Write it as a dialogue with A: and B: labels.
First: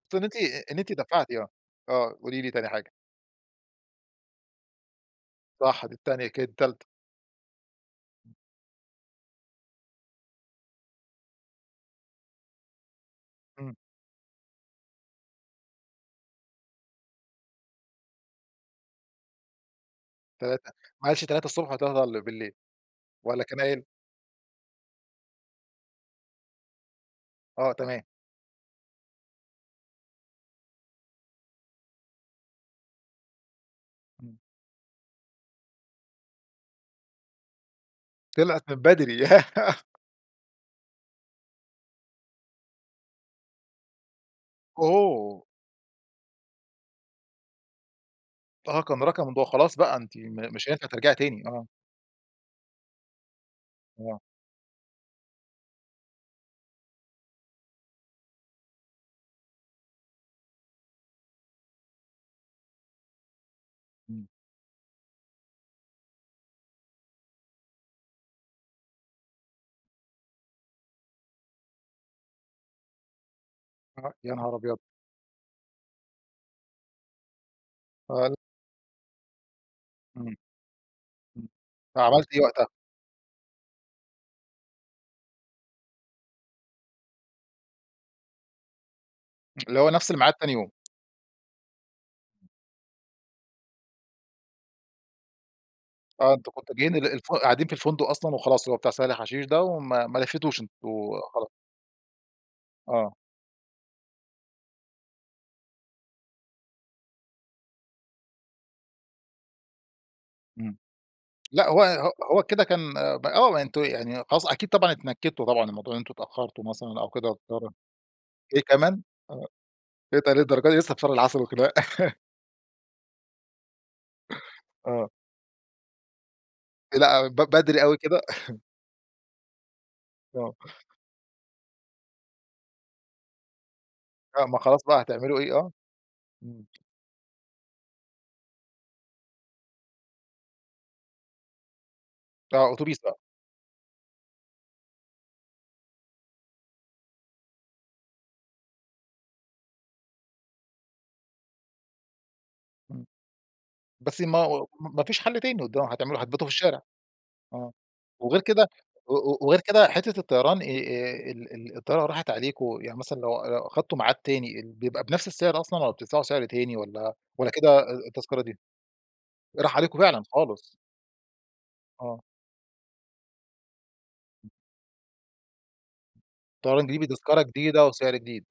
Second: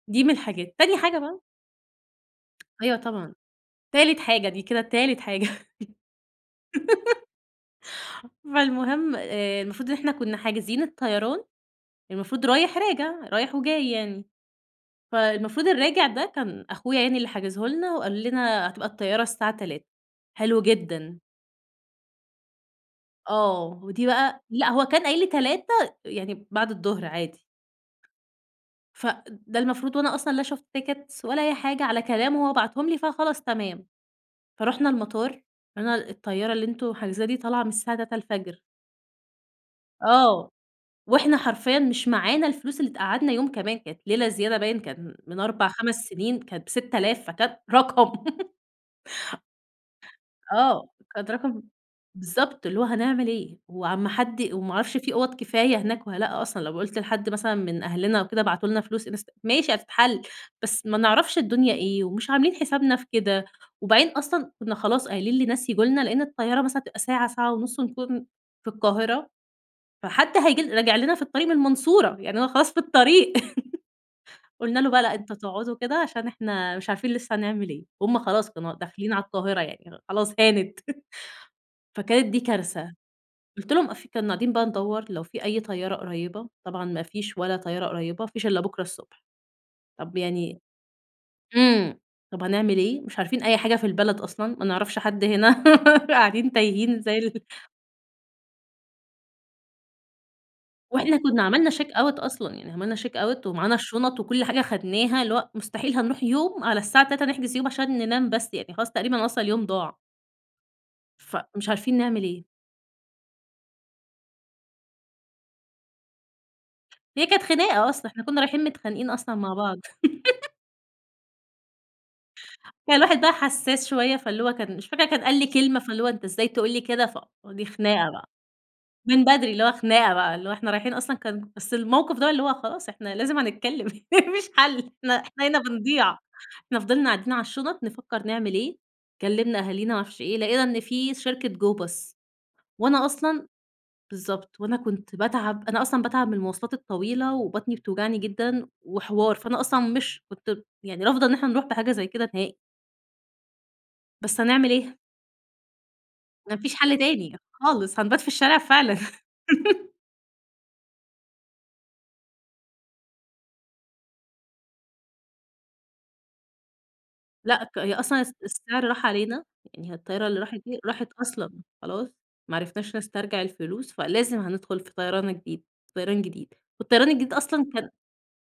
A: خصوصًا إن
B: دي من
A: أنتِ
B: الحاجات.
A: إن أنتِ
B: تاني حاجة
A: دفعتي
B: بقى
A: آه. آه، قولي لي تاني حاجة.
B: أيوه طبعًا. تالت حاجة، دي كده تالت حاجة
A: صح دي التانية كده، التالتة.
B: فالمهم، آآ المفروض إن إحنا كنا حاجزين الطيران، المفروض رايح راجع، رايح
A: إمم.
B: وجاي يعني. فالمفروض الراجع ده كان أخويا يعني اللي حاجزه لنا، وقال لنا هتبقى الطيارة الساعة 15:00، حلو
A: 3:00 ما
B: جدًا.
A: قالش 3:00 والّا 15:00، والّا كان
B: آه،
A: قايل؟
B: ودي بقى لأ هو كان قايل لي 15:00 يعني بعد الظهر عادي.
A: آه تمام.
B: ف ده المفروض وأنا أصلًا لا شُفت tickets ولا أي حاجة، على كلامه هو بعتهم لي فخلاص تمام.
A: إمم.
B: فرُحنا المطار قال لنا الطيارة اللي أنتوا حاجزينها دي طالعة من الساعة 3:00 الفجر.
A: طلعت من بدري
B: آه، وإحنا حرفيًا مش معانا الفلوس اللي تقعدنا يوم كمان، كانت ليلة زيادة باين كان من
A: أوه!
B: 4، 5 سنين، كانت ب6000 فكانت رقم!
A: آه كان رقم ان هو خلاص بقى، أنتِ م مش هينفع
B: آه،
A: ترجعي
B: كانت
A: تاني،
B: رقم
A: آه.
B: بالضبط اللي هو هنعمل إيه؟ وعلى ما
A: آه.
B: حد وما عرفش في أُوَض كفاية هناك والّا لأ أصلًا، لو قُلت لحد مثلًا من أهلنا وكده ابعتولنا فلوس انست ماشي هتتحل، بس ما نعرفش الدنيا إيه ومش عاملين حسابنا في كده، وبعدين
A: إمم.
B: أصلًا كنا خلاص قايلين لناس ييجوا لنا، لأن الطيارة مثلًا هتبقى ساعة، ساعة ونص ونكون في القاهرة، فحد هييجي راجع لنا في الطريق من المنصورة، يعني أنا خلاص في الطريق.
A: آه، يا نهار أبيض!
B: قلنا له بقى: "لأ أنتم تقعدوا كده عشان إحنا مش عارفين لسه هنعمل إيه." وهم
A: آه، ال
B: خلاص كانوا داخلين على القاهرة يعني خلاص
A: إمم
B: هانت،
A: إمم.
B: فكانت
A: فعملتِ إيه
B: دي
A: وقتها؟
B: كارثة. قُلت لهم قاف كنا قاعدين بقى ندوّر لو في أي طيارة قريبة، طبعًا ما فيش ولا طيارة قريبة، ما فيش إلا بكرة الصبح.
A: اللي هو نفس
B: طب
A: المعاد تاني
B: يعني
A: يوم.
B: إمم، طب هنعمل إيه؟ مش عارفين أي حاجة في البلد أصلًا، ما نعرفش حد هنا
A: آه، أنتم
B: قاعدين
A: كنتم جايين
B: تايهين
A: ال
B: زي
A: الف
B: ال
A: قاعدين في الفندق أصلًا وخلاص، اللي هو بتاع سهل حشيش ده وما ما لفيتوش أنتم
B: وإحنا كنا
A: خلاص.
B: عملنا check out أصلًا، يعني عملنا check
A: آه.
B: out ومعانا الشنط وكل حاجة أخدناها، اللي هو مستحيل هنروح يوم على الساعة 15:00 نحجز يوم عشان ننام بس، يعني خلاص تقريبا أصلًا اليوم ضاع.
A: إمم. لأ
B: فمش
A: هو
B: عارفين
A: ه
B: نعمل
A: هو
B: إيه؟
A: كده كان ب آه، أنتم يعني خلاص أكيد طبعًا اتنكدتوا طبعًا من موضوع إن أنتم اتأخرتوا مثلًا أو
B: هي
A: كده
B: كانت
A: واضطر
B: خناقة أصلًا، إحنا كنا
A: إيه
B: رايحين
A: كمان؟
B: متخانقين أصلًا
A: آه،
B: مع بعض
A: إيه ده للدرجة دي لسه في شهر العسل والخناق.
B: كان الواحد بقي حساس شوية فاللي هو كان مش فاكرة
A: آه.
B: كان قال لي كلمة، فاللي هو أنت إزاي تقول لي كده؟! ف
A: لأ ب
B: دي
A: بدري أوي
B: خناقة
A: كده؟
B: بقى. من بدري، اللي هو خناقة بقى اللي هو
A: آه.
B: إحنا رايحين أصلًا كان بس الموقف ده اللي هو خلاص إحنا لازم هنتكلم،
A: آه،
B: مفيش
A: ما
B: حل،
A: خلاص بقى
B: إحنا
A: هتعملوا
B: إحنا
A: إيه؟
B: هنا
A: آه.
B: بنضيع
A: إمم.
B: إحنا فضلنا قاعدين على الشنط نفكر نعمل إيه؟ كلمنا أهالينا معرفش إيه، لقينا إن في شركة go bus
A: آه، أوتوبيس
B: وأنا
A: بقى.
B: أصلًا بالضبط، وأنا كنت باتعب، أنا أصلًا باتعب من المواصلات الطويلة وبطني بتوجعني جدًا وحوار، فأنا أصلًا مش كنت يعني رافضة إن إحنا نروح بحاجة زي كده نهائي.
A: إمم. بس ما
B: بس
A: هو
B: هنعمل إيه؟
A: ما فيش حل تاني قد هتعملوا هتباتوا في
B: ما فيش
A: الشارع.
B: حل تاني،
A: آه،
B: خالص. هنبات في
A: وغير
B: الشارع
A: كده
B: فعلًا.
A: و و وغير كده حتة الطيران آآ ال ال الطيارة راحت عليكم، يعني مثلًا لو لو أخدتم ميعاد تاني، ال بيبقى بنفس السعر أصلًا والّا بتدفعوا سعر تاني والّا والّا
B: لأ ك
A: كده أ
B: هي
A: أ
B: أصلا الس
A: التذكرة دي
B: السعر راح علينا،
A: راح
B: يعني هي
A: عليكم فعلًا
B: الطيارة اللي راحت
A: خالص؟
B: دي راحت أصلًا، خلاص.
A: آه.
B: ما عرفناش نسترجع الفلوس، فلازم هندخل في طيران الجديد، في طيران جديد،
A: طيران جديد
B: والطيران الجديد
A: بتذكرة
B: أصلًا
A: جديدة
B: كان
A: وسعر جديد.